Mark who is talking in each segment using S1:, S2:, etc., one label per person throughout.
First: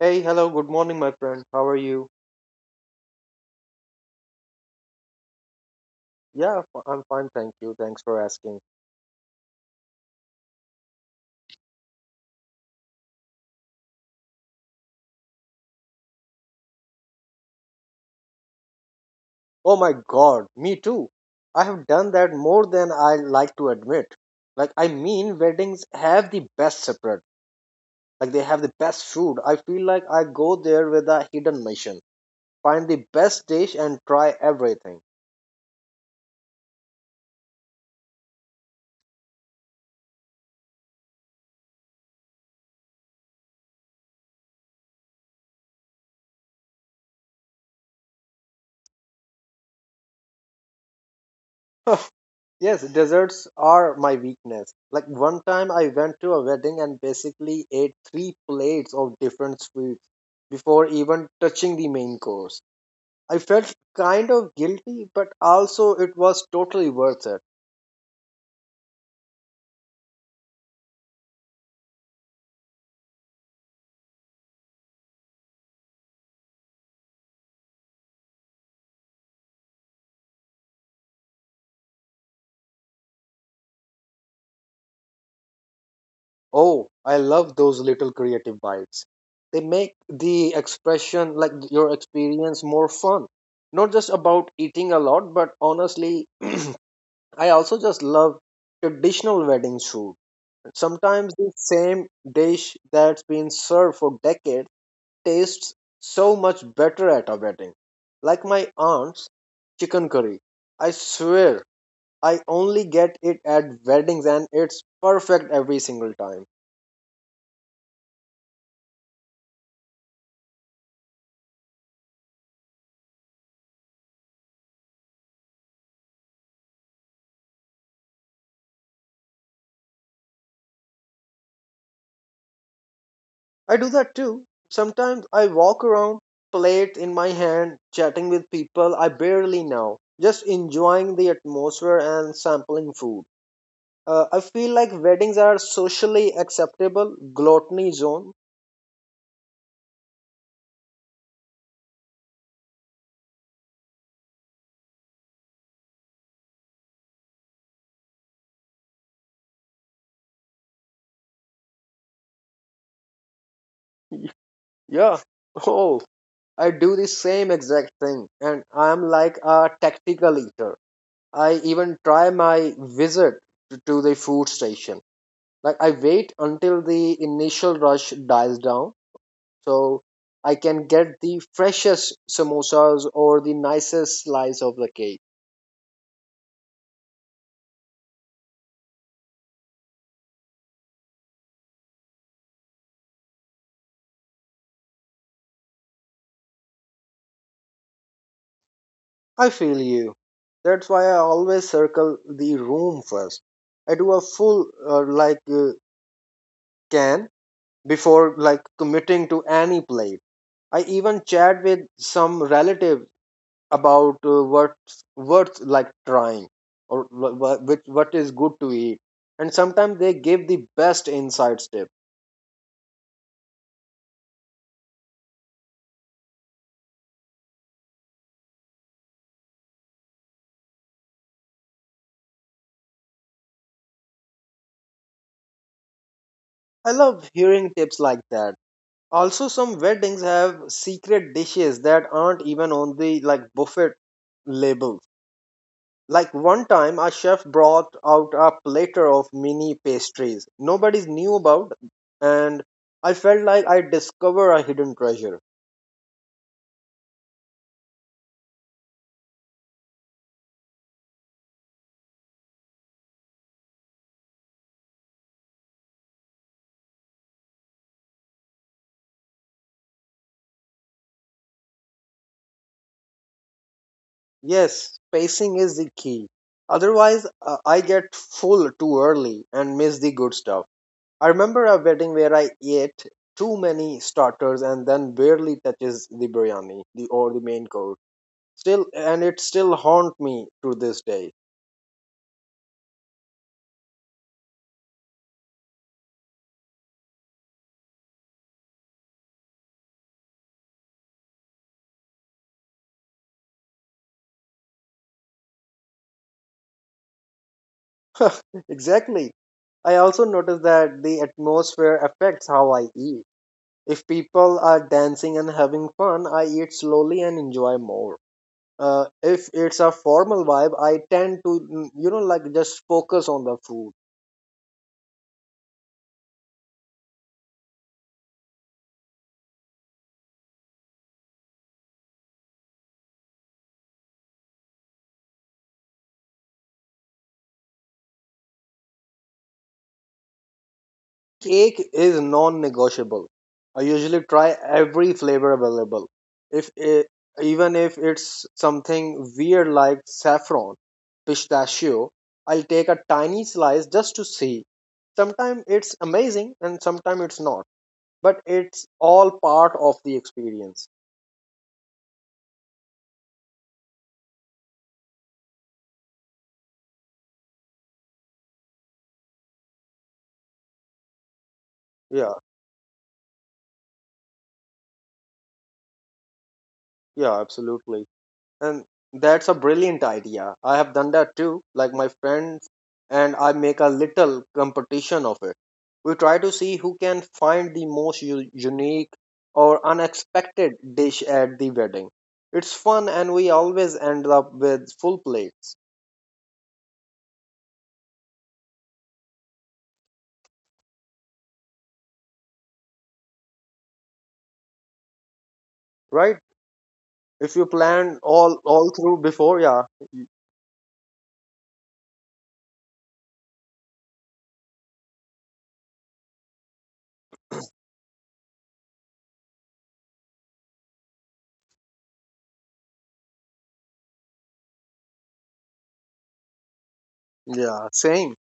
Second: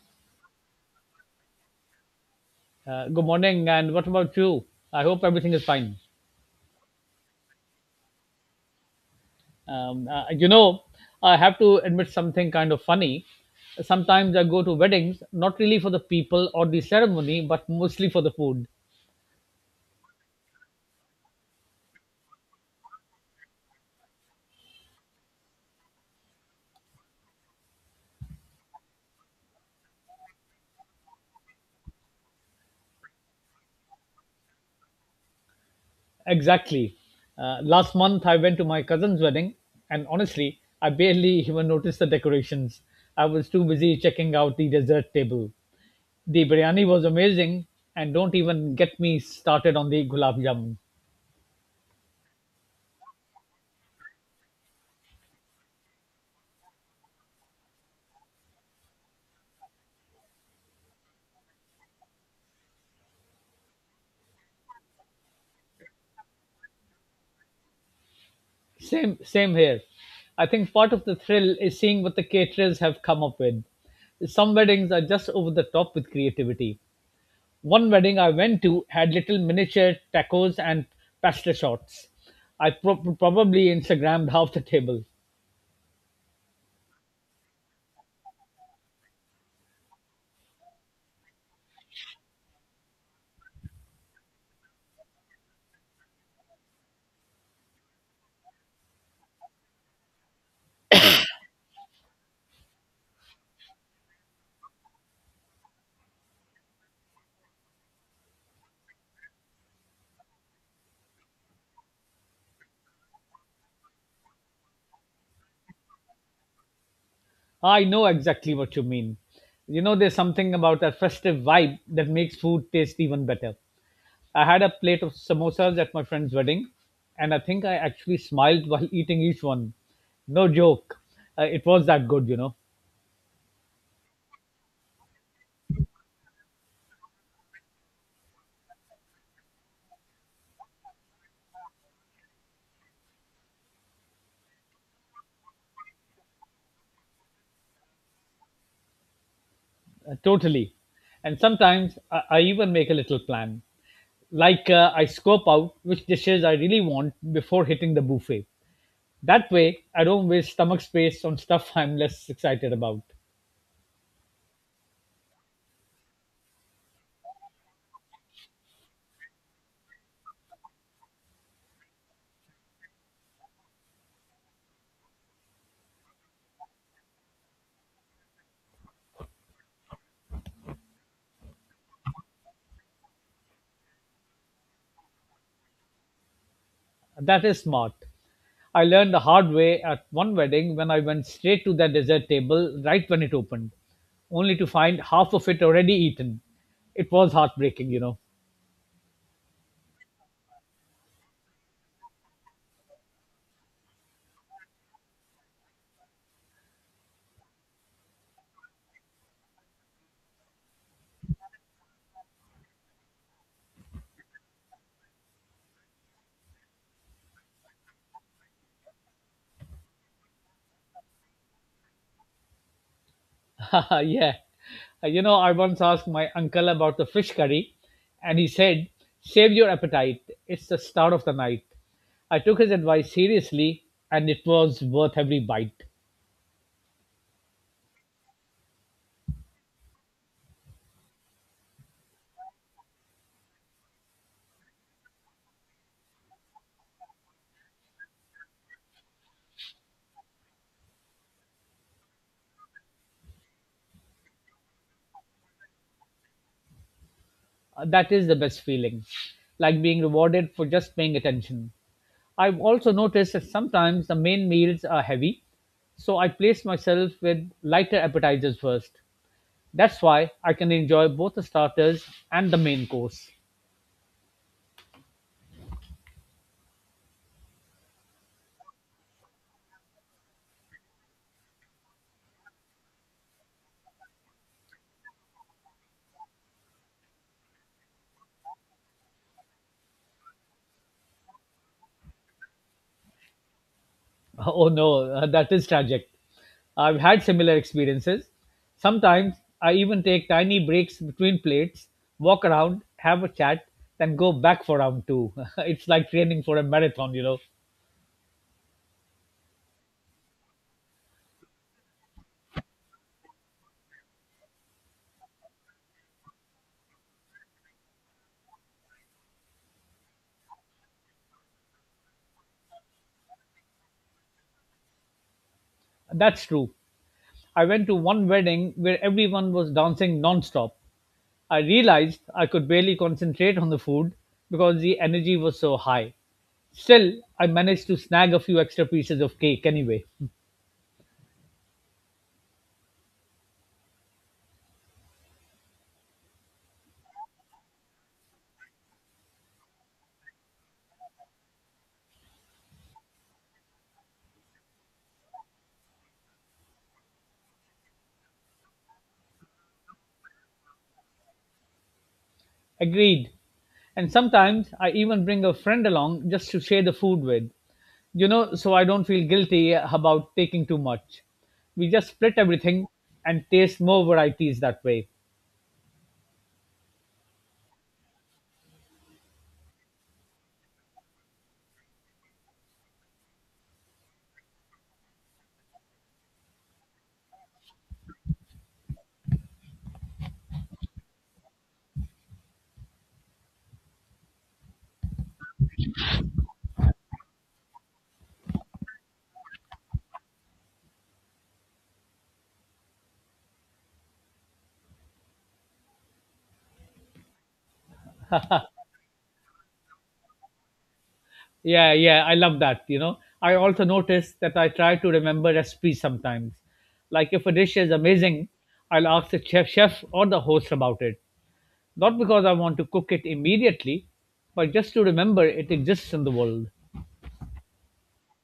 S1: Hey, hello, good morning, my friend. How are you?
S2: Good morning, and what about you? I hope everything is fine.
S1: Yeah, I'm fine, thank you. Thanks for asking.
S2: Um, uh, you know, I have to admit something kind of funny. Sometimes I go to weddings, not really for the people or the ceremony, but mostly for the food.
S1: Oh my god, me too. I have done that more than I like to admit. Like, I mean, weddings have the best separate. Like, they have the best food. I feel like I go there with a hidden mission. Find the best dish and try everything.
S2: Exactly. Last month, I went to my cousin's wedding, and honestly, I barely even noticed the decorations. I was too busy checking out the dessert table. The biryani was amazing, and don't even get me started on the gulab jamun.
S1: Yes, desserts are my weakness. Like one time I went to a wedding and basically ate three plates of different sweets before even touching the main course. I felt kind of guilty, but also it was totally worth it.
S2: Same here. I think part of the thrill is seeing what the caterers have come up with. Some weddings are just over the top with creativity. One wedding I went to had little miniature tacos and pasta shots. I probably Instagrammed half the table.
S1: Oh, I love those little creative bites. They make the expression, like your experience, more fun. Not just about eating a lot, but honestly, I also just love traditional wedding food. Sometimes the same dish that's been served for decades tastes so much better at a wedding. Like my aunt's chicken curry. I swear I only get it at weddings and it's perfect every single time.
S2: I know exactly what you mean. You know, there's something about that festive vibe that makes food taste even better. I had a plate of samosas at my friend's wedding, and I think I actually smiled while eating each one. No joke. It was that good, you know,
S1: I do that too. Sometimes I walk around, plate in my hand, chatting with people I barely know, just enjoying the atmosphere and sampling food. I feel like weddings are socially acceptable gluttony zone.
S2: uh, Totally. And sometimes I even make a little plan. Like I scope out which dishes I really want before hitting the buffet. That way, I don't waste stomach space on stuff I'm less excited about.
S1: Yeah. Oh, I do the same exact thing and I'm like a tactical eater. I even try my visit to the food station. Like, I wait until the initial rush dies down, so I can get the freshest samosas or the nicest slice of the cake.
S2: That is smart. I learned the hard way at one wedding when I went straight to their dessert table right when it opened, only to find half of it already eaten. It was heartbreaking.
S1: I feel you. That's why I always circle the room first. I do a full uh, like uh, can before like committing to any plate. I even chat with some relative about what's like trying or which what is good to eat, and sometimes they give the best insights tip.
S2: Yeah. You know, I once asked my uncle about the fish curry, and he said, save your appetite. It's the start of the night. I took his advice seriously, and it was worth every bite.
S1: I love hearing tips like that. Also some weddings have secret dishes that aren't even on the like buffet labels. Like one time a chef brought out a platter of mini pastries nobody knew about, and I felt like I discovered a hidden treasure.
S2: That is the best feeling, like being rewarded for just paying attention. I've also noticed that sometimes the main meals are heavy, so I place myself with lighter appetizers first. That's why I can enjoy both the starters and the main course.
S1: Yes, pacing is the key. Otherwise, I get full too early and miss the good stuff. I remember a wedding where I ate too many starters and then barely touches the biryani, the or the main course. Still, and it still haunt me to this day.
S2: Oh no, that is tragic. I've had similar experiences. Sometimes I even take tiny breaks between plates, walk around, have a chat, then go back for round two. It's like training for a marathon.
S1: Exactly. I also noticed that the atmosphere affects how I eat. If people are dancing and having fun, I eat slowly and enjoy more. If it's a formal vibe, I tend to like just focus on the food.
S2: That's true. I went to one wedding where everyone was dancing non-stop. I realized I could barely concentrate on the food because the energy was so high. Still, I managed to snag a few extra pieces of cake anyway.
S1: Cake is non-negotiable. I usually try every flavor available. If it, Even if it's something weird like saffron pistachio, I'll take a tiny slice just to see. Sometimes it's amazing and sometimes it's not, but it's all part of the experience.
S2: Agreed. And sometimes I even bring a friend along just to share the food with, so I don't feel guilty about taking too much. We just
S1: Yeah,
S2: split everything and taste more varieties that way.
S1: yeah, absolutely. And that's a brilliant idea. I have done that too. Like, my friends and I make a little competition of it. We try to see who can find the most unique or unexpected dish at the wedding. It's fun and we always end up with full plates, right? If you plan all through before, yeah,
S2: Yeah, yeah, I love that. You know, I also notice that I try to remember recipes sometimes. Like if a dish is amazing, I'll ask the chef or the host about it. Not because I want to cook it immediately, but just to remember it exists in the world.
S1: yeah, same.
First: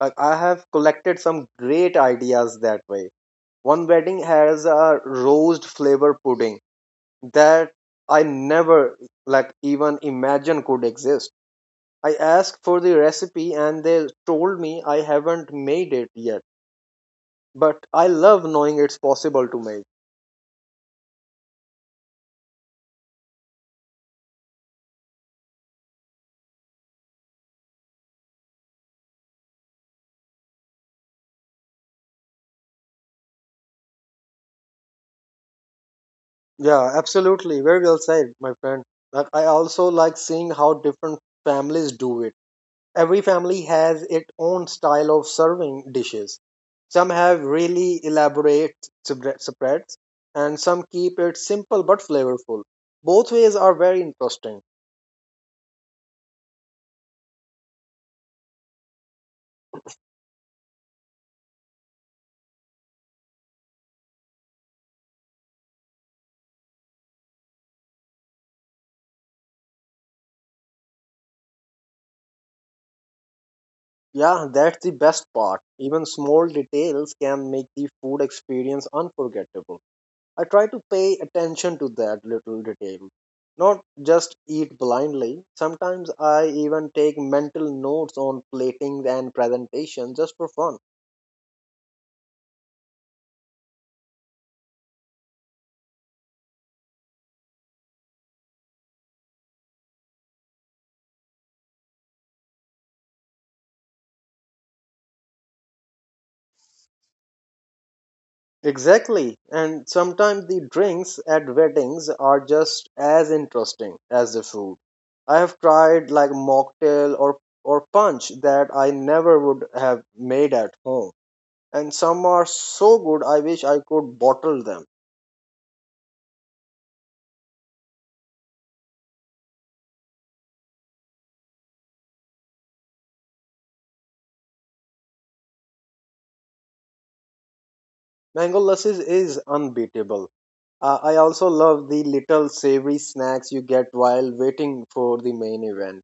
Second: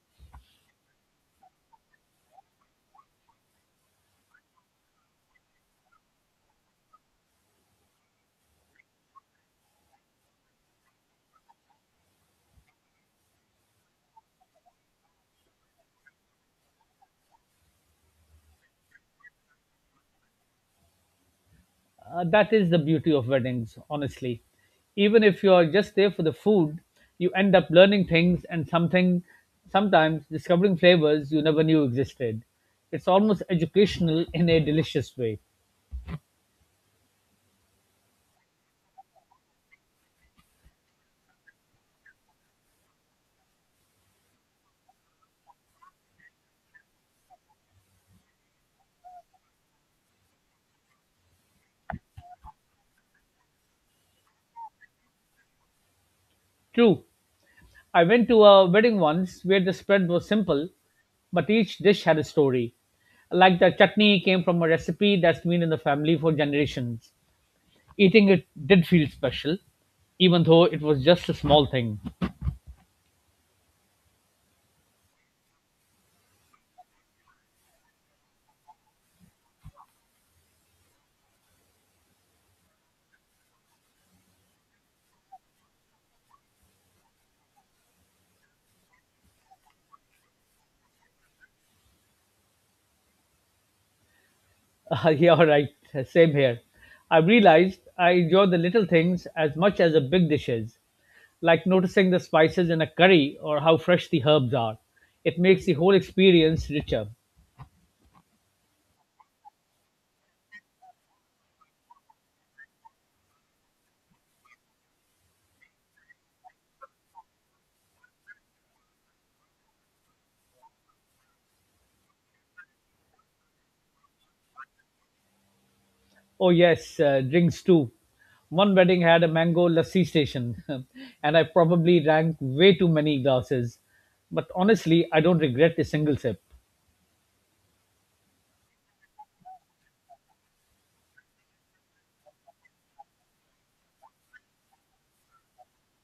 S1: I have collected some great ideas that way. One wedding has a roast flavor pudding that I never like even imagine could exist. I asked for the recipe and they told me I haven't made it yet, but I love knowing it's possible to make.
S2: That is the beauty of weddings, honestly. Even if you are just there for the food, you end up learning things and something, sometimes discovering flavors you never knew existed. It's almost educational in a delicious way.
S1: Yeah, absolutely. Very well said, my friend. Like, I also like seeing how different families do it. Every family has its own style of serving dishes. Some have really elaborate spreads, and some keep it simple but flavorful. Both ways are very interesting.
S2: True. I went to a wedding once where the spread was simple, but each dish had a story. Like the chutney came from a recipe that's been in the family for generations. Eating it did feel special, even though it was just a small thing.
S1: Yeah, that's the best part. Even small details can make the food experience unforgettable. I try to pay attention to that little detail, not just eat blindly. Sometimes I even take mental notes on platings and presentation just for fun.
S2: Yeah, all right, same here. I realized I enjoy the little things as much as the big dishes, like noticing the spices in a curry or how fresh the herbs are. It makes the whole experience richer.
S1: Exactly. And sometimes the drinks at weddings are just as interesting as the food. I have tried like mocktail or punch that I never would have made at home. And some are so good I wish I could bottle them.
S2: Oh yes, drinks too. One wedding had a mango lassi station, and I probably drank way too many glasses. But honestly, I don't regret a single sip.
S1: Mango lassi is unbeatable. I also love the little savory snacks you get while waiting for the main event.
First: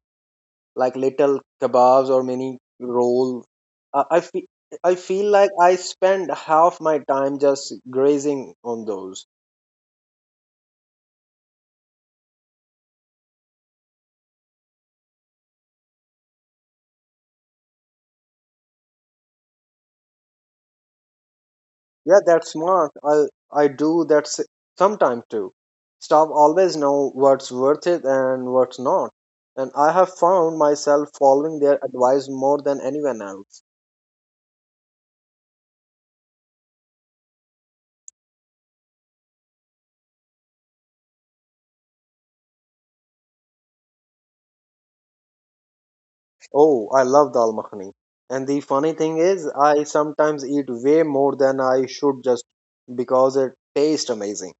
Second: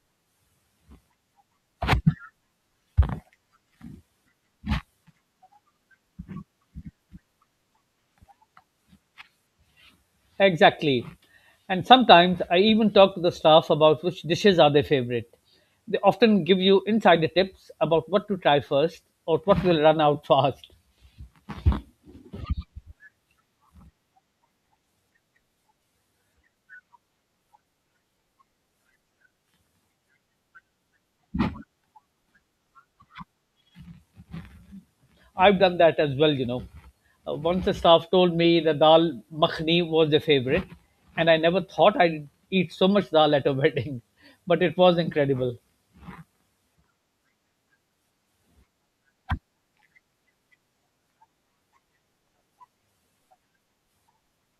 S1: Like little kebabs or mini roll. I, I feel I feel like I spend half my time just grazing on those.
S2: Exactly. And sometimes I even talk to the staff about which dishes are their favorite. They often give you insider tips about what to try first or what will run out fast.
S1: Yeah, that's smart. I do that sometime too. Staff always know what's worth it and what's not. And I have found myself following their advice more than anyone else.
S2: I've done that as well, Once the staff told me the dal makhni was their favorite, and I never thought I'd eat so much dal at a wedding, but it was incredible.
S1: Oh, I love dal makhani. And the funny thing is, I sometimes eat way more than I should just because it tastes amazing,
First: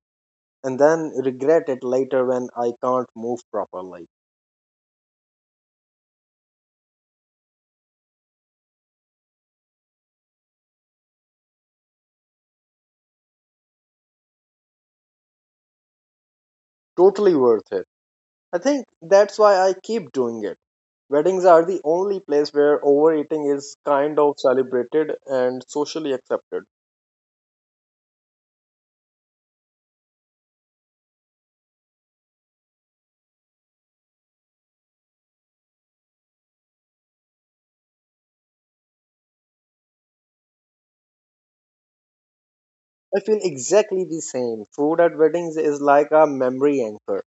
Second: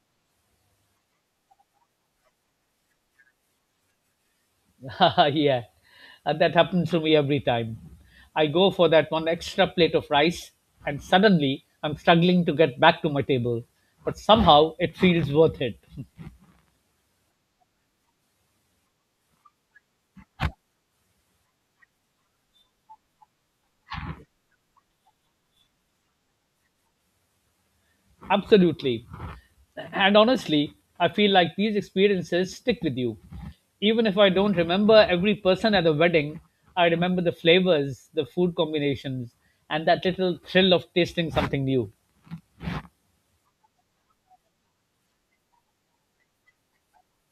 S1: and then regret it later when I can't move properly.
S2: Yeah, that happens to me every time. I go for that one extra plate of rice, and suddenly I'm struggling to get back to my table, but somehow it feels worth it.
S1: Totally worth it. I think that's why I keep doing it. Weddings are the only place where overeating is kind of celebrated and socially accepted.
S2: Absolutely. And honestly, I feel like these experiences stick with you. Even if I don't remember every person at the wedding, I remember the flavors, the food combinations, and that little thrill of tasting something new.
S1: I feel exactly the same. Food at weddings is like a memory anchor.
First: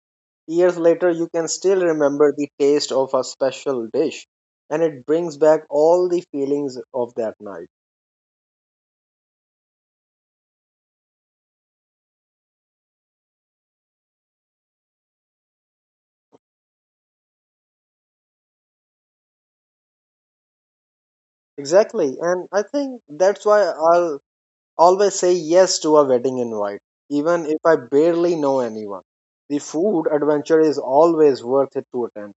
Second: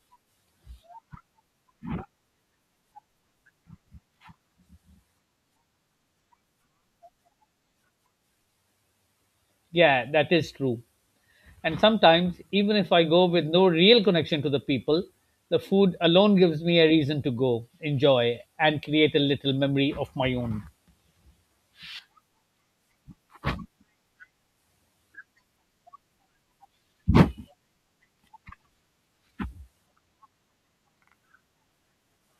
S1: Years later, you can still remember the taste of a special dish, and it brings back all the feelings of that night.
S2: Yeah, that is true. And sometimes, even if I go with no real connection to the people, the food alone gives me a reason to go, enjoy, and create a little memory of my own.
S1: Exactly, and I think that's why I'll always say yes to a wedding invite, even if I barely know anyone. The food adventure is always worth it to attend.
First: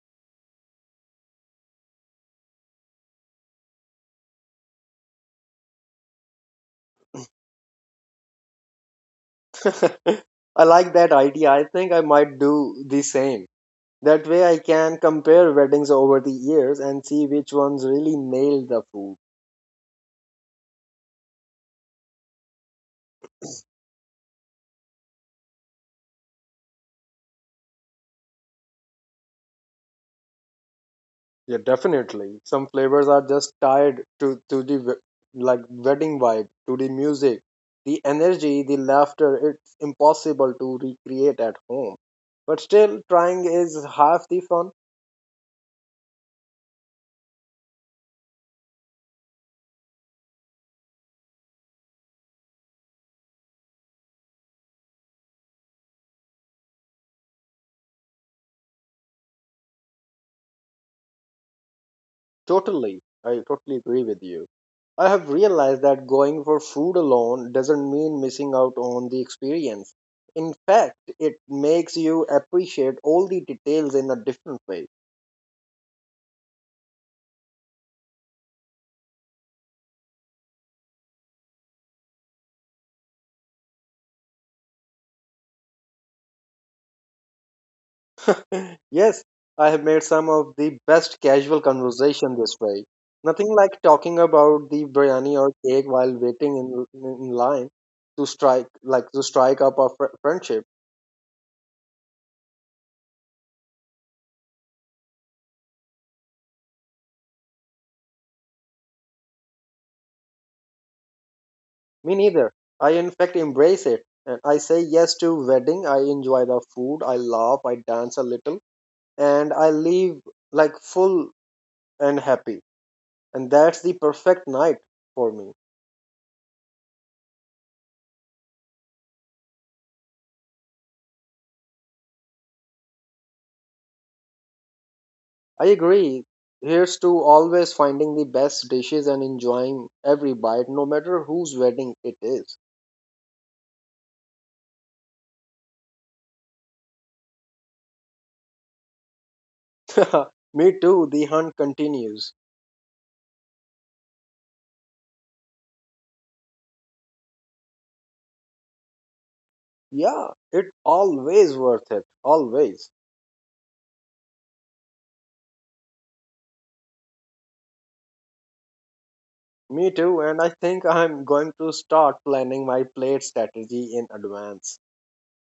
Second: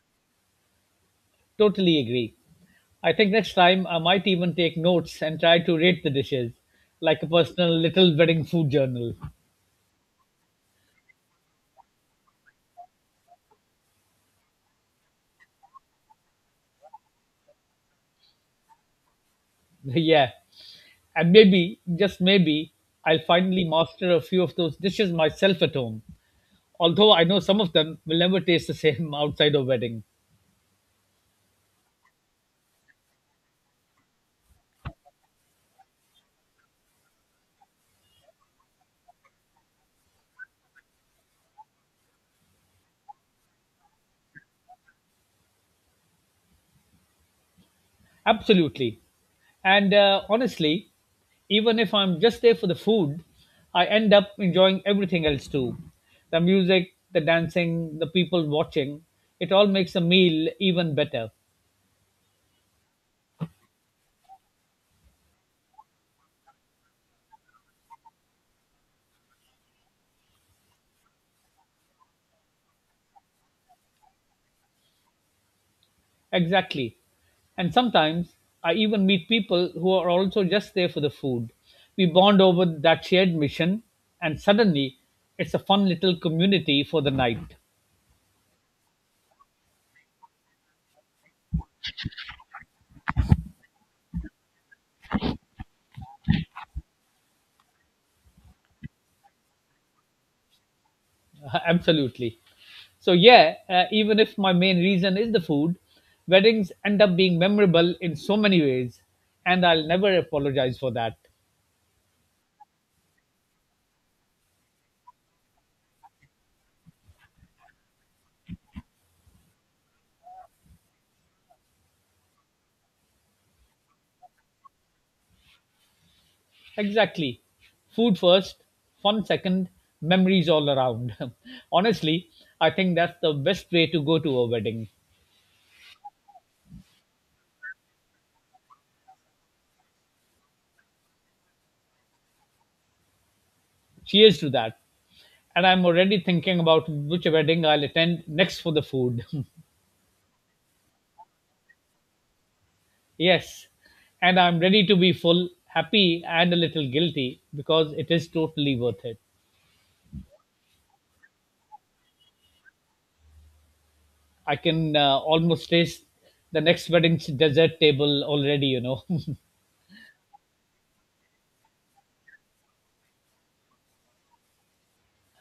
S2: Totally agree. I think next time I might even take notes and try to rate the dishes, like a personal little wedding food journal.
S1: I like that idea. I think I might do the same. That way, I can compare weddings over the years and see which ones really nailed the food.
S2: Yeah. And maybe, just maybe, I'll finally master a few of those dishes myself at home. Although I know some of them will never taste the same outside of wedding.
S1: Yeah, definitely. Some flavors are just tied to the like wedding vibe, to the music, the energy, the laughter. It's impossible to recreate at home. But still, trying is half the fun.
S2: Absolutely. And honestly, even if I'm just there for the food, I end up enjoying everything else too. The music, the dancing, the people watching, it all makes a meal even better.
S1: Totally. I totally agree with you. I have realized that going for food alone doesn't mean missing out on the experience. In fact, it makes you appreciate all the details in a different way.
S2: Exactly. And sometimes I even meet people who are also just there for the food. We bond over that shared mission, and suddenly it's a fun little community for the night.
S1: Yes, I have made some of the best casual conversation this way. Nothing like talking about the biryani or cake while waiting in line to strike like to strike up a friendship.
S2: Absolutely. So, yeah, even if my main reason is the food, weddings end up being memorable in so many ways, and I'll never apologize for that.
S1: Me neither. I in fact embrace it. And I say yes to wedding. I enjoy the food. I laugh. I dance a little, and I leave like full and happy. And that's the perfect night for me.
S2: Exactly. Food first, fun second, memories all around. Honestly, I think that's the best way to go to a wedding.
S1: I agree. Here's to always finding the best dishes and enjoying every bite, no matter whose wedding it is.
S2: Cheers to that. And I'm already thinking about which wedding I'll attend next for the food.
S1: Me too, the hunt continues.
S2: Yes. And I'm ready to be full, happy, and a little guilty because it is totally worth it.
S1: Yeah, it always worth it. Always.
S2: I can almost taste the next wedding's dessert table already, you know.
S1: Me too, and I think I'm going to start planning my plate strategy in advance.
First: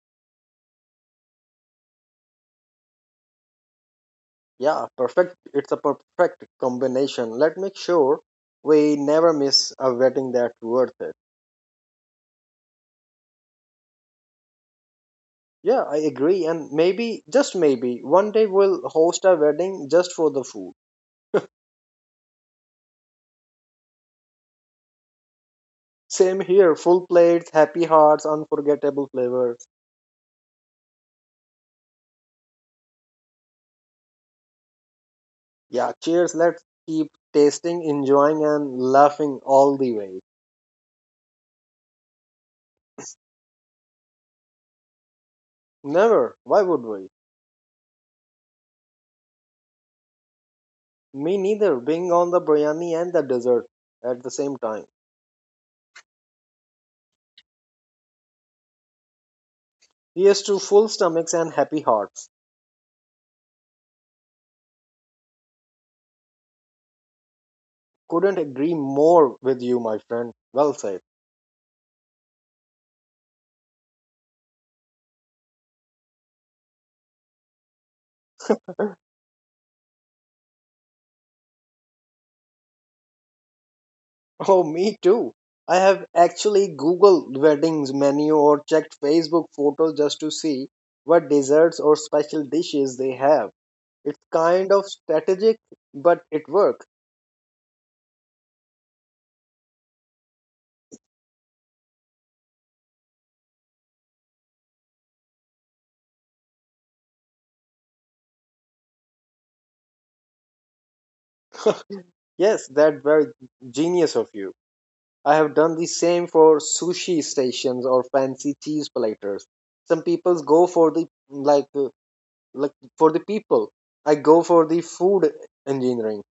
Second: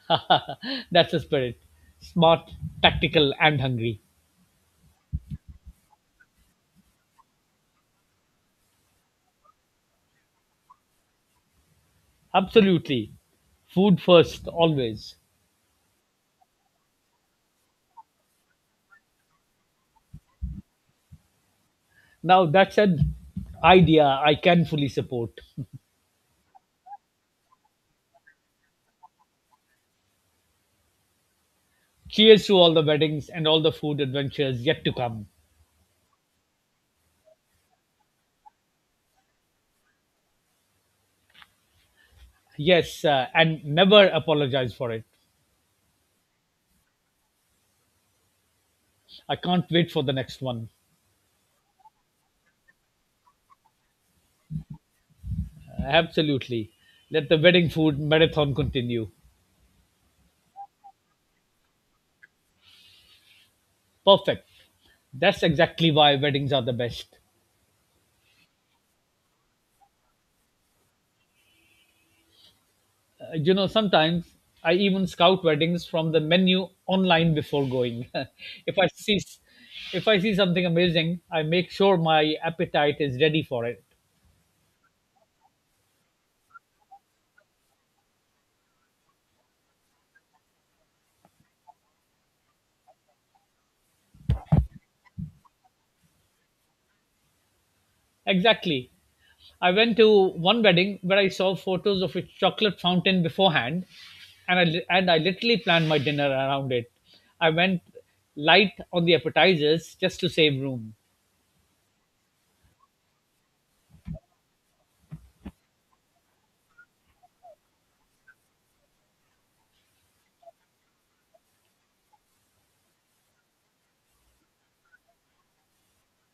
S2: That's the spirit. Smart, tactical, and hungry.
S1: Yeah, perfect. It's a perfect combination. Let's make sure we never miss a wedding that's worth it.
S2: Absolutely. Food first, always.
S1: Yeah, I agree. And maybe, just maybe, one day we'll host a wedding just for the food.
S2: Now, that's an idea I can fully support.
S1: Same here, full plates, happy hearts, unforgettable flavors.
S2: Cheers to all the weddings and all the food adventures yet to come.
S1: Yeah, cheers. Let's keep tasting, enjoying, and laughing all the way.
S2: Yes, and never apologize for it.
S1: Never. Why would we?
S2: I can't wait for the next one.
S1: Me neither. Being on the biryani and the dessert at the same time.
S2: Absolutely. Let the wedding food marathon continue.
S1: Here's to full stomachs and happy hearts.
S2: Perfect. That's exactly why weddings are the best.
S1: Couldn't agree more with you, my friend. Well said.
S2: You know, sometimes I even scout weddings from the menu online before going. if I see if I see something amazing, I make sure my appetite is ready for it.
S1: Oh, me too. I have actually Googled weddings menu or checked Facebook photos just to see what desserts or special dishes they have. It's kind of strategic, but it works.
S2: Exactly. I went to one wedding where I saw photos of a chocolate fountain beforehand, and I literally planned my dinner around it. I went light on the appetizers just to save room.
S1: Yes, that's very genius of you. I have done the same for sushi stations or fancy cheese platters. Some people go for the like for the people. I go for the food engineering.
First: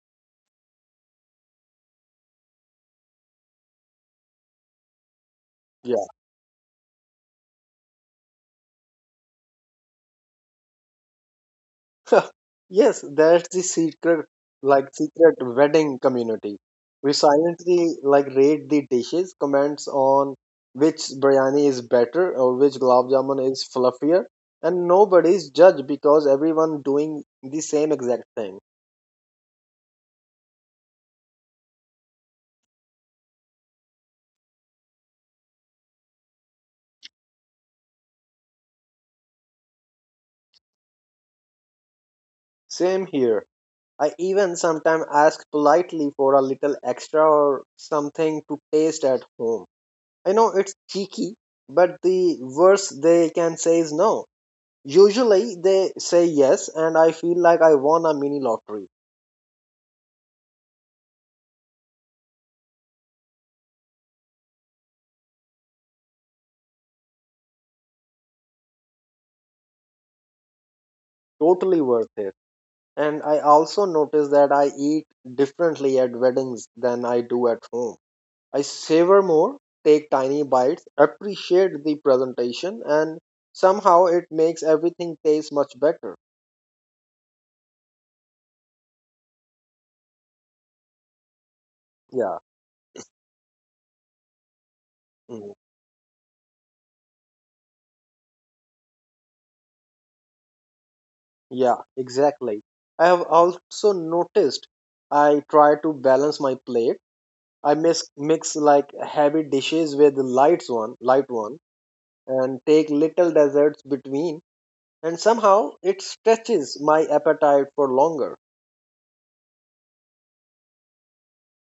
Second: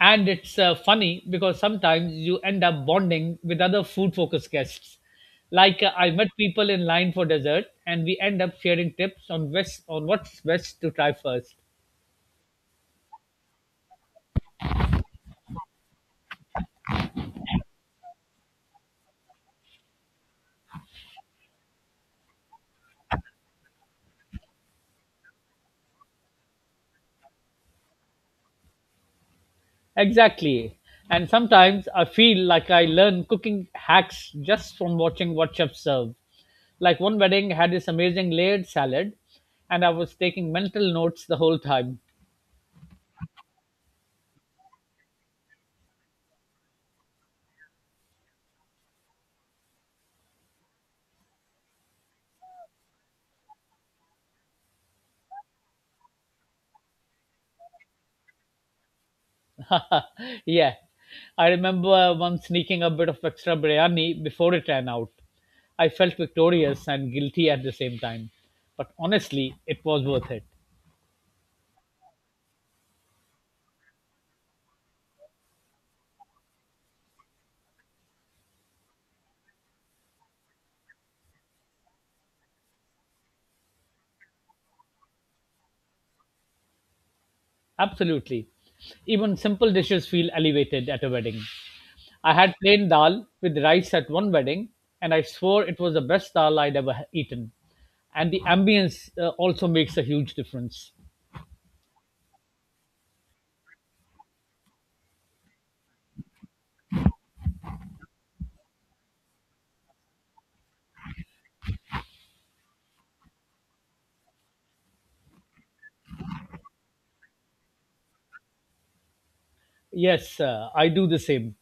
S2: And it's funny because sometimes you end up bonding with other food-focused guests. Like I met people in line for dessert, and we end up sharing tips on best on what's best to try first.
S1: Yes, that's the secret, like secret wedding community. We silently like rate the dishes, comments on which biryani is better or which gulab jamun is fluffier, and nobody's judged because everyone doing the same exact thing.
S2: Exactly. And sometimes I feel like I learn cooking hacks just from watching what chefs serve. Like one wedding had this amazing layered salad, and I was taking mental notes the whole time.
S1: Same here. I even sometimes ask politely for a little extra or something to taste at home. I know it's cheeky, but the worst they can say is no. Usually they say yes, and I feel like I won a mini lottery.
S2: Yeah. I remember once sneaking a bit of extra biryani before it ran out. I felt victorious and guilty at the same time. But honestly, it was worth it.
S1: Totally worth it. And I also notice that I eat differently at weddings than I do at home. I savor more, take tiny bites, appreciate the presentation, and somehow it makes everything taste much better.
S2: Absolutely. Even simple dishes feel elevated at a wedding. I
S1: Yeah.
S2: had plain dal with rice at one wedding, and I
S1: mm,
S2: swore it was the best dal I'd ever eaten. And the ambience also makes a huge difference.
S1: Yeah, exactly. I have also noticed I try to balance my plate. I mix like heavy dishes with light one and take little deserts between, and somehow it stretches my appetite for longer.
S2: Yes, I do the same.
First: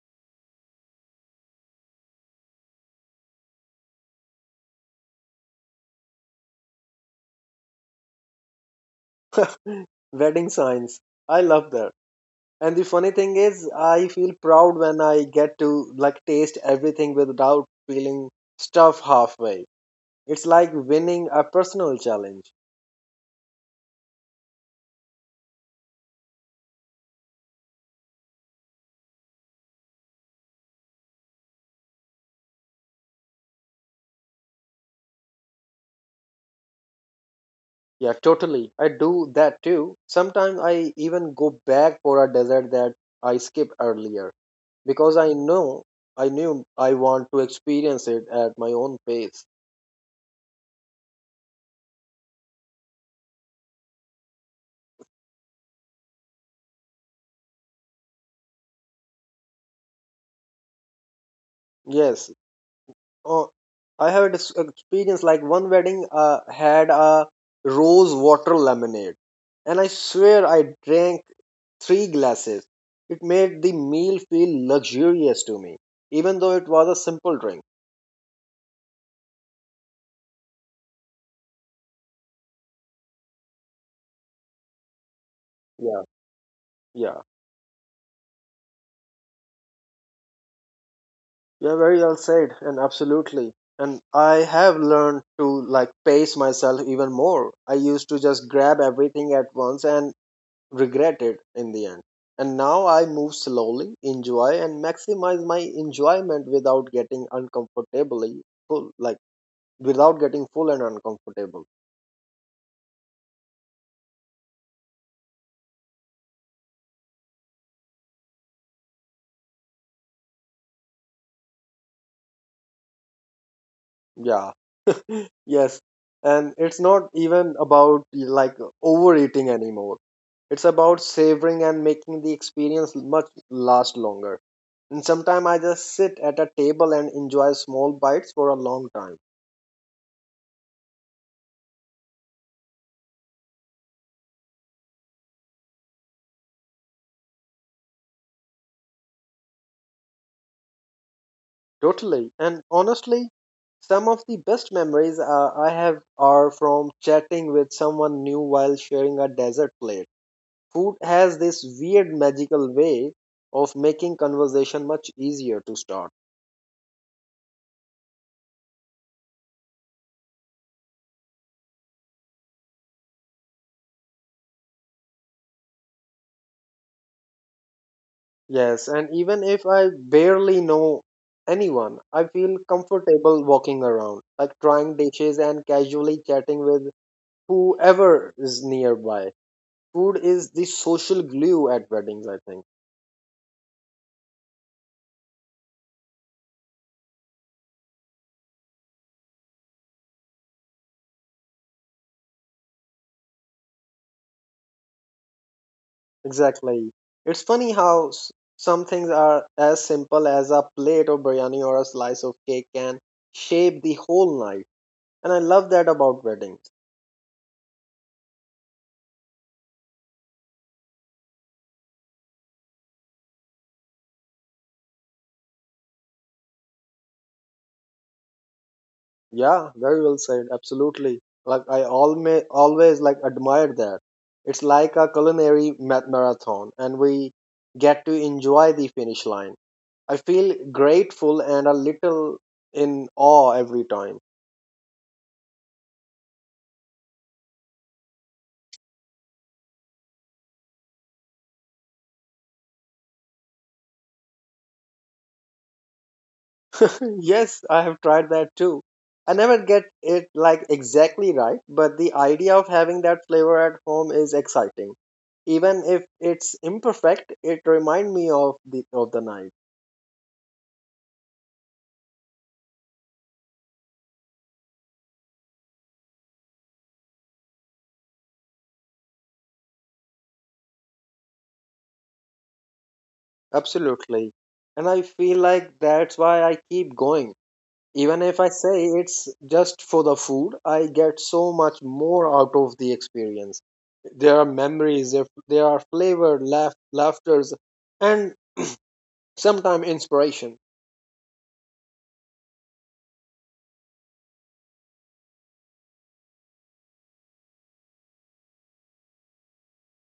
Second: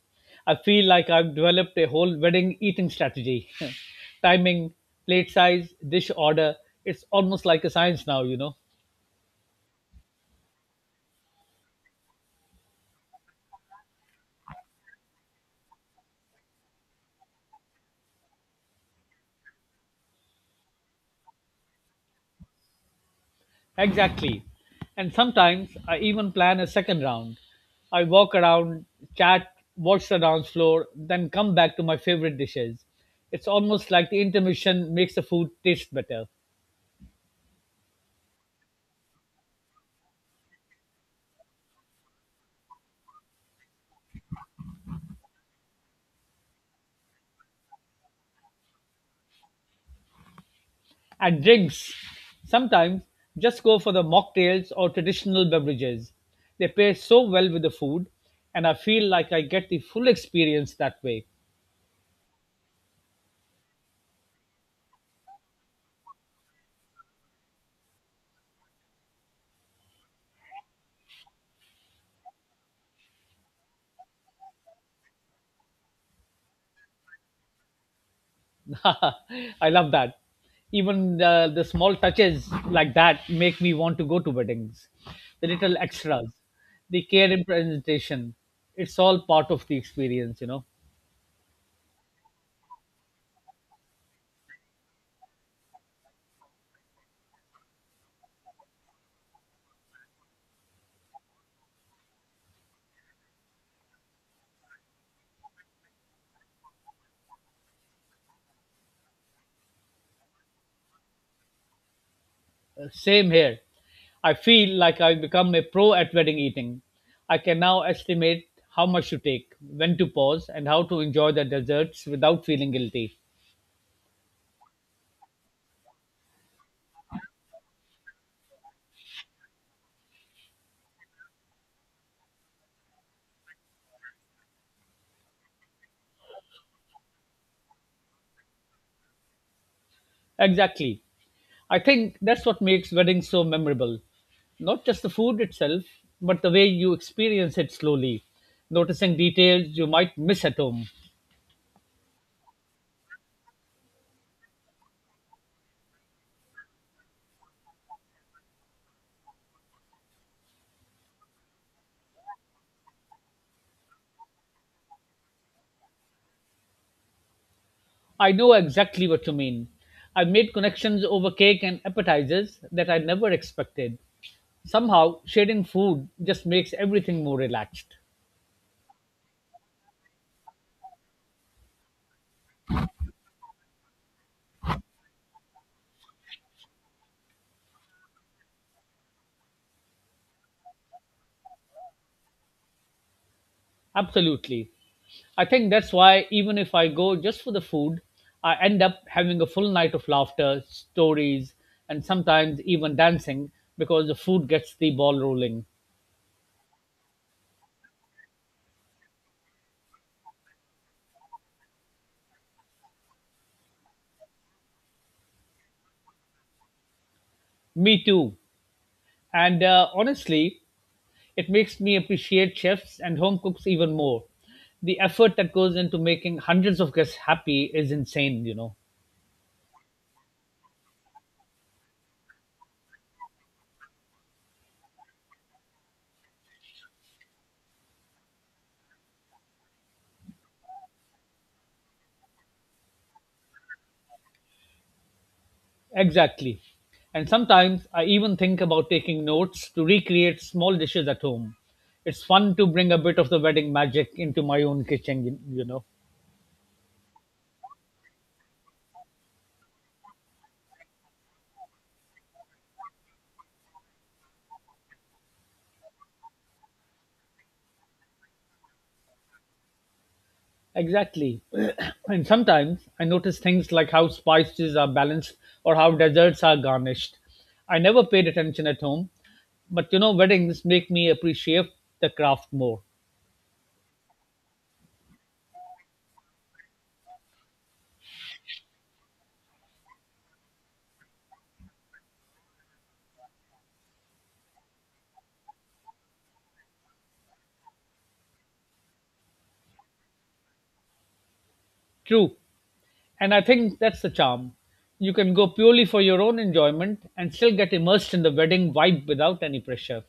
S2: I feel like I've developed a whole wedding eating strategy. Timing, plate size, dish order. It's almost like a science now, you know.
S1: Wedding signs. I love that. And the funny thing is, I feel proud when I get to like taste everything without feeling stuff halfway. It's like winning a personal challenge.
S2: Exactly. And sometimes I even plan a second round. I walk around, chat, watch the dance floor, then come back to my favorite dishes. It's almost like the intermission makes the food taste better.
S1: Yeah, totally. I do that too. Sometimes I even go back for a dessert that I skipped earlier because I knew I want to experience it at my own pace.
S2: And drinks. Sometimes just go for the mocktails or traditional beverages. They pair so well with the food, and I feel like I get the full experience that way.
S1: Yes. Oh, I have experience like one wedding had a rose water lemonade, and I swear I drank 3 glasses. It made the meal feel luxurious to me, even though it was a simple drink.
S2: I love that. Even the small touches like that make me want to go to weddings. The little
S1: Yeah,
S2: extras, the
S1: yeah,
S2: care in presentation, it's all part of the experience, you know.
S1: yeah. Very well said, and absolutely. And I have learned to like pace myself even more. I used to just grab everything at once and regret it in the end. And now I move slowly, enjoy, and maximize my enjoyment without getting uncomfortably full, like without getting full and uncomfortable.
S2: Same here. I feel like I've become a pro at wedding eating. I can now estimate how much to take, when to pause, and how to enjoy the desserts without feeling guilty.
S1: Yeah, yes. And it's not even about like overeating anymore. It's about savoring and making the experience much last longer. And sometimes I just sit at a table and enjoy small bites for a long time.
S2: Exactly. I think that's what makes weddings so memorable. Not just the food itself, but the way you experience it slowly, noticing details you might miss at home.
S1: Totally. And honestly, some of the best memories I have are from chatting with someone new while sharing a dessert plate. Food has this weird magical way of making conversation much easier to start.
S2: I know exactly what you mean. I made connections over cake and appetizers that I never expected. Somehow, sharing food just makes everything more relaxed.
S1: Yes, and even if I barely know anyone, I feel comfortable walking around, like trying dishes and casually chatting with whoever is nearby. Food is the social glue at weddings, I think.
S2: Absolutely. I think that's why, even if I go just for the food, I end up having a full night of laughter, stories, and sometimes even dancing because the food gets the ball rolling.
S1: Exactly. It's funny how some things are as simple as a plate of biryani or a slice of cake can shape the whole night. And I love that about weddings.
S2: Me too. And honestly, it makes me appreciate chefs and home cooks even more. The effort that goes into making hundreds of guests happy is insane, you know.
S1: Yeah, very well said. Absolutely. Like I always like admired that. It's like a culinary marathon and we get to enjoy the finish line. I feel grateful and a little in awe every time.
S2: Exactly. And sometimes I even think about taking notes to recreate small dishes at home. It's fun to bring a bit of the wedding magic into my own kitchen, you know.
S1: Yes, I have tried that too. I never get it like exactly right, but the idea of having that flavor at home is exciting. Even if it's imperfect, it reminds me of the night.
S2: Exactly. And sometimes I notice things like how spices are balanced or how desserts are garnished. I never paid attention at home, but you know, weddings make me appreciate the craft more.
S1: Absolutely. And I feel like that's why I keep going. Even if I say it's just for the food, I get so much more out of the experience. There are memories, there are flavor, laugh, laughters, and sometimes inspiration.
S2: True. And I think that's the charm. You can go purely for your own enjoyment and still get immersed in the wedding vibe without any pressure.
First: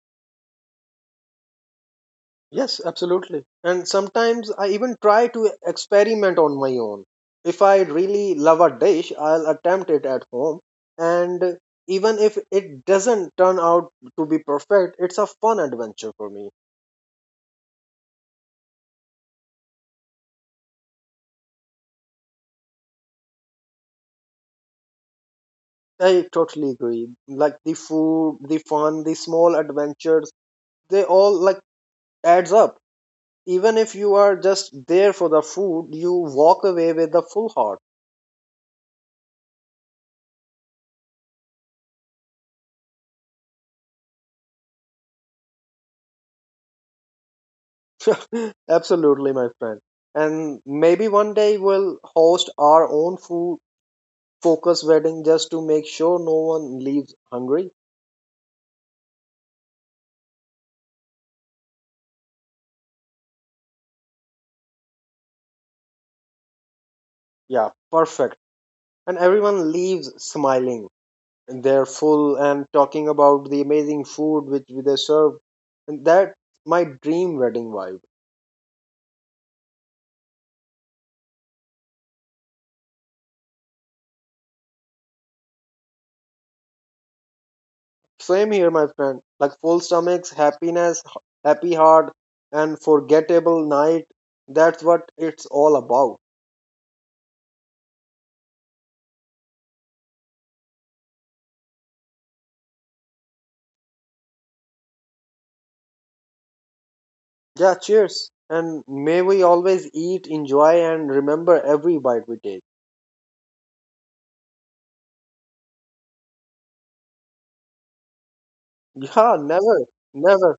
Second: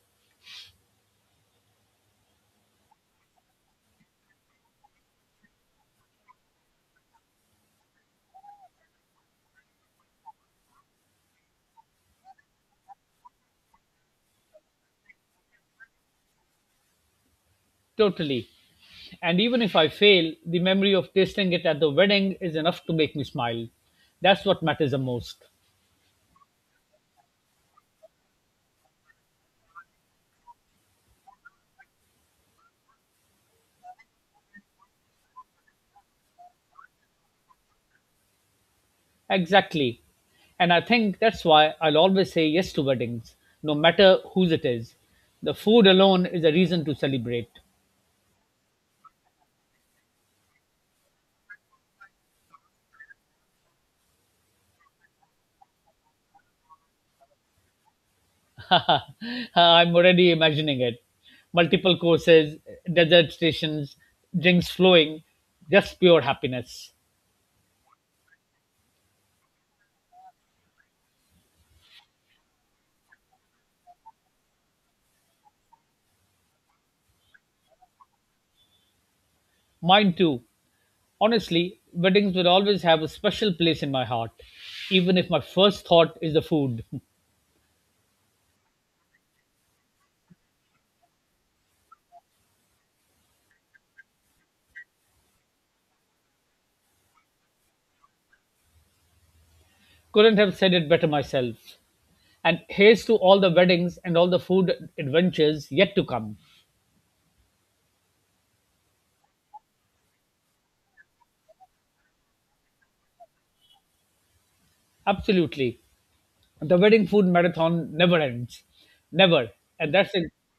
S1: Yes, absolutely. And sometimes I even try to experiment on my own. If I really love a dish, I'll attempt it at home. And even if it doesn't turn out to be perfect, it's a fun adventure for me.
S2: Totally. And even if I fail, the memory of tasting it at the wedding is enough to make me smile. That's what matters the most.
S1: I totally agree. Like the food, the fun, the small adventures, they all like adds up. Even if you are just there for the food, you walk away with a full heart.
S2: Exactly. And I think that's why I'll always say yes to weddings, no matter whose it is. The food alone is a reason to celebrate.
S1: Absolutely, my friend. And maybe one day we'll host our own food focus wedding just to make sure no one leaves hungry.
S2: I'm already imagining it. Multiple courses, desert stations, drinks flowing, just pure happiness.
S1: Yeah, perfect. And everyone leaves smiling. And they're full and talking about the amazing food which they serve. And that's my dream wedding vibe.
S2: Mine too. Honestly, weddings will always have a special place in my heart, even if my first thought is the food.
S1: Same here, my friend. Like full stomachs, happiness, happy heart, and forgettable night. That's what it's all about.
S2: Couldn't have said it better myself. And here's to all the weddings and all the food adventures yet to come.
S1: Yeah, cheers. And may we always eat, enjoy, and remember every bite we take.
S2: Absolutely. The wedding food marathon never ends.
S1: Yeah,
S2: Never.
S1: never,
S2: And that's.
S1: never.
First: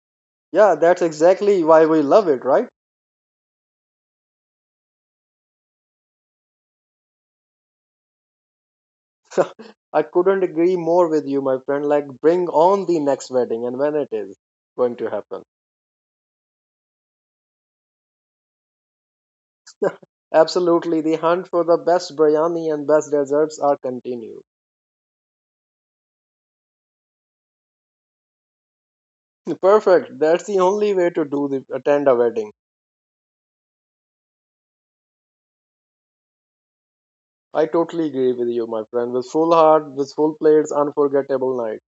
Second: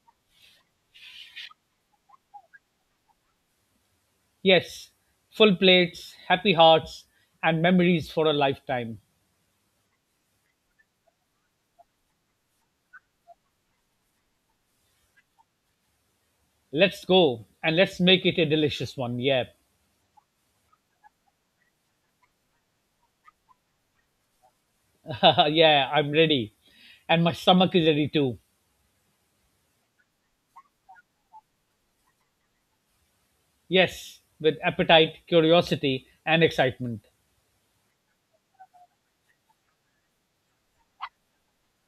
S1: Yeah, that's exactly why we love it, right?
S2: Yes, full plates, happy hearts, and memories for a lifetime.
S1: I couldn't agree more with you, my friend. Like, bring on the next wedding and when it is going to happen.
S2: Let's go and let's make it a delicious one. Yeah,
S1: Absolutely, the hunt for the best biryani and best desserts are continued.
S2: yeah, I'm ready. And my stomach is ready too.
S1: Perfect. That's the only way to do the attend a wedding.
S2: Yes, with appetite, curiosity, and excitement.
S1: I totally agree with you, my friend. With full heart, with full plates, unforgettable night.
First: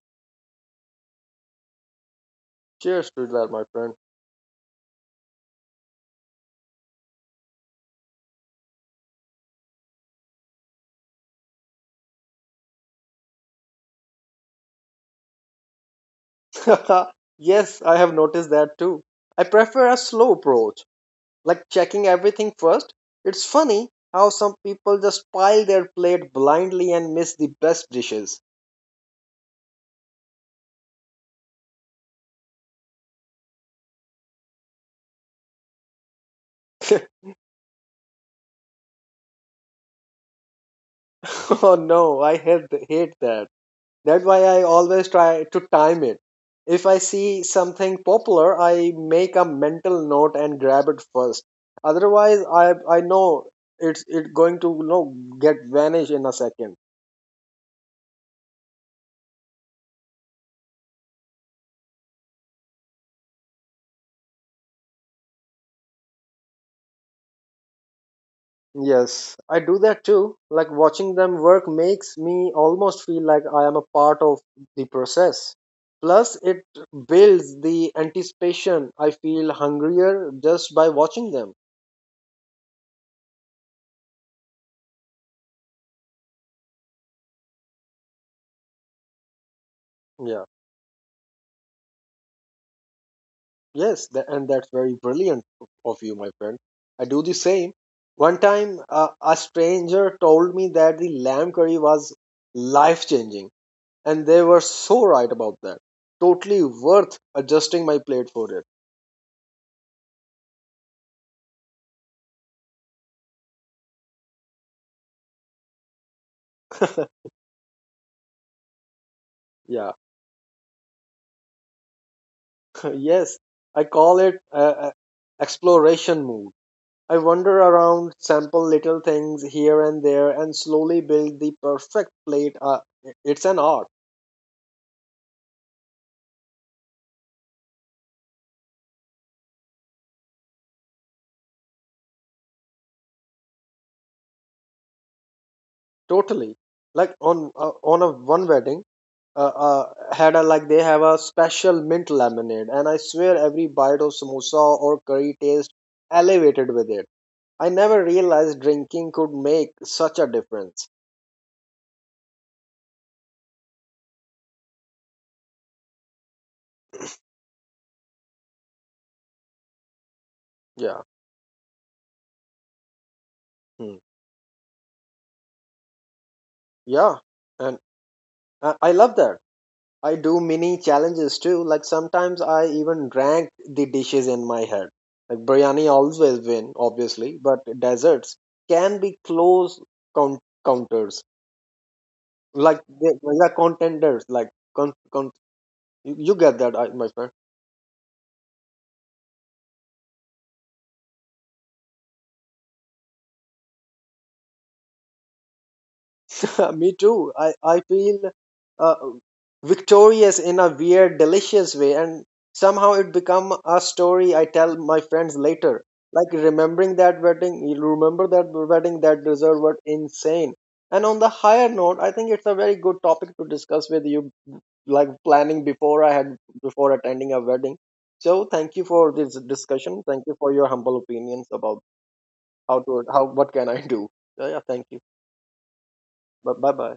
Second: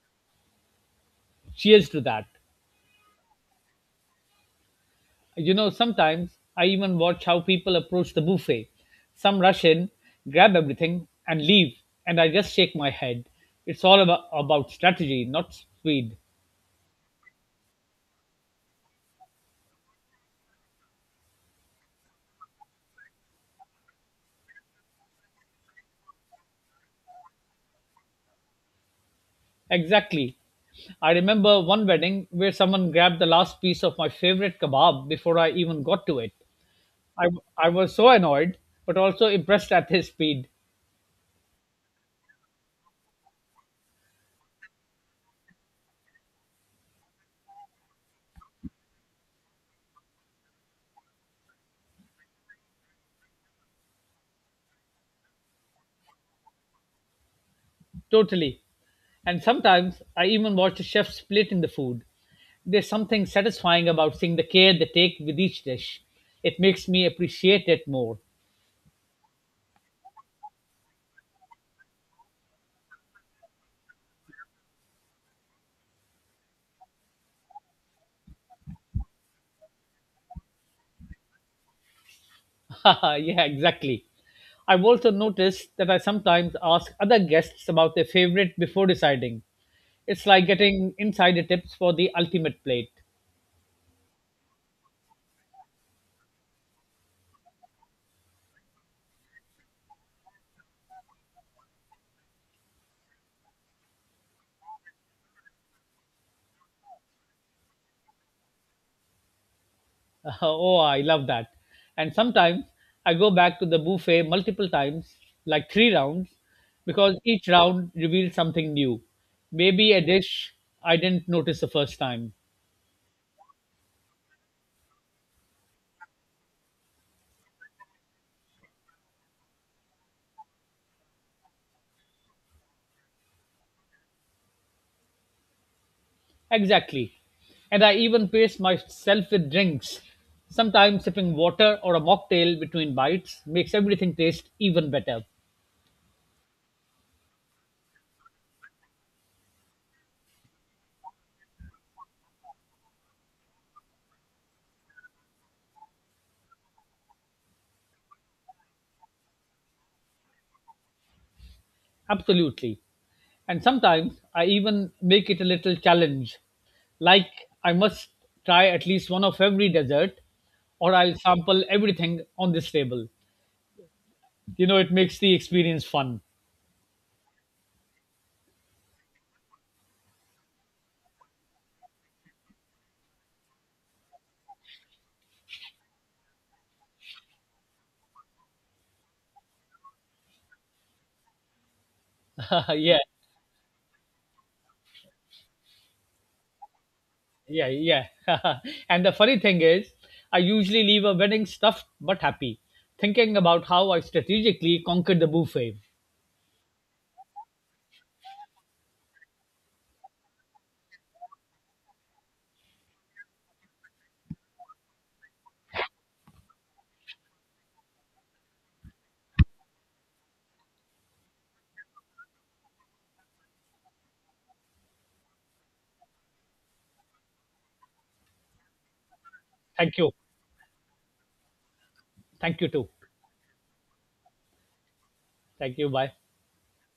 S2: Cheers to that.
S1: Cheers to that, my friend.
S2: You know, sometimes I even watch how people approach the buffet. Some rush in, grab everything, and leave, and I just shake my head. It's all about strategy, not speed.
S1: Yes, I have noticed that too. I prefer a slow approach, like checking everything first. It's funny how some people just pile their plate blindly and miss the best dishes.
S2: Exactly. I remember one wedding where someone grabbed the last piece of my favorite kebab before I even got to it. I, I was so annoyed, but also impressed at his speed.
S1: Oh no, I hate, hate that. That's why I always try to time it. If I see something popular, I make a mental note and grab it first. Otherwise, I know it's it going to get vanish in a second.
S2: Totally. And sometimes I even watch the chef splitting the food. There's something satisfying about seeing the care they take with each dish. It makes me appreciate it more.
S1: Yes, I do that too. Like watching them work makes me almost feel like I am a part of the process. Plus, it builds the anticipation. I feel hungrier just by watching them.
S2: Yeah, exactly. I've also noticed that I sometimes ask other guests about their favorite before deciding. It's
S1: Yeah,
S2: like getting insider tips for the ultimate plate.
S1: yes, and that's very brilliant of you, my friend. I do the same. One time, a stranger told me that the lamb curry was life changing, and they were so right about that. Totally worth adjusting my plate for it.
S2: Oh, I love that. And sometimes I go back to the buffet multiple times, like three rounds, because each round reveals something new.
S1: Yeah.
S2: Maybe a dish I didn't notice the first time.
S1: Yes, I call it exploration mode. I wander around, sample little things here and there, and slowly build the perfect plate. It's an art,
S2: Exactly. And I even pace myself with drinks. Sometimes sipping water or a mocktail between bites makes everything taste even better.
S1: totally. Like on a one wedding, uh, uh, had a like they have a special mint lemonade, and I swear every bite of samosa or curry taste elevated with it. I never realized drinking could make such a difference.
S2: Absolutely. And sometimes I even make it a little challenge. Like I must try at least one of every dessert or
S1: Yeah.
S2: I'll sample everything on this table.
S1: Hmm.
S2: You know, it makes the experience fun.
S1: Yeah, and I love that I do mini challenges too. Like sometimes I even rank the dishes in my head. Like biryani always win, obviously, but desserts can be close counters. Like
S2: yeah,
S1: they are contenders. Like con- con- you you get that, my friend.
S2: yeah, yeah. And the funny thing is, I usually leave a wedding stuffed but happy, thinking about how I strategically conquered the buffet.
S1: Me too. I feel uh, victorious in a weird, delicious way, and somehow it become a story I tell my friends later. Like remembering that wedding, you remember that wedding, that dessert was insane. And on the higher note, I think it's a very good topic to discuss with you, like planning before I had before attending a wedding. So thank you for this
S2: Thank
S1: discussion.
S2: you.
S1: Thank you for your humble opinions about
S2: Thank you
S1: how
S2: too.
S1: to how what can I do. So yeah, thank you.
S2: Thank you. Bye.
S1: Bye bye.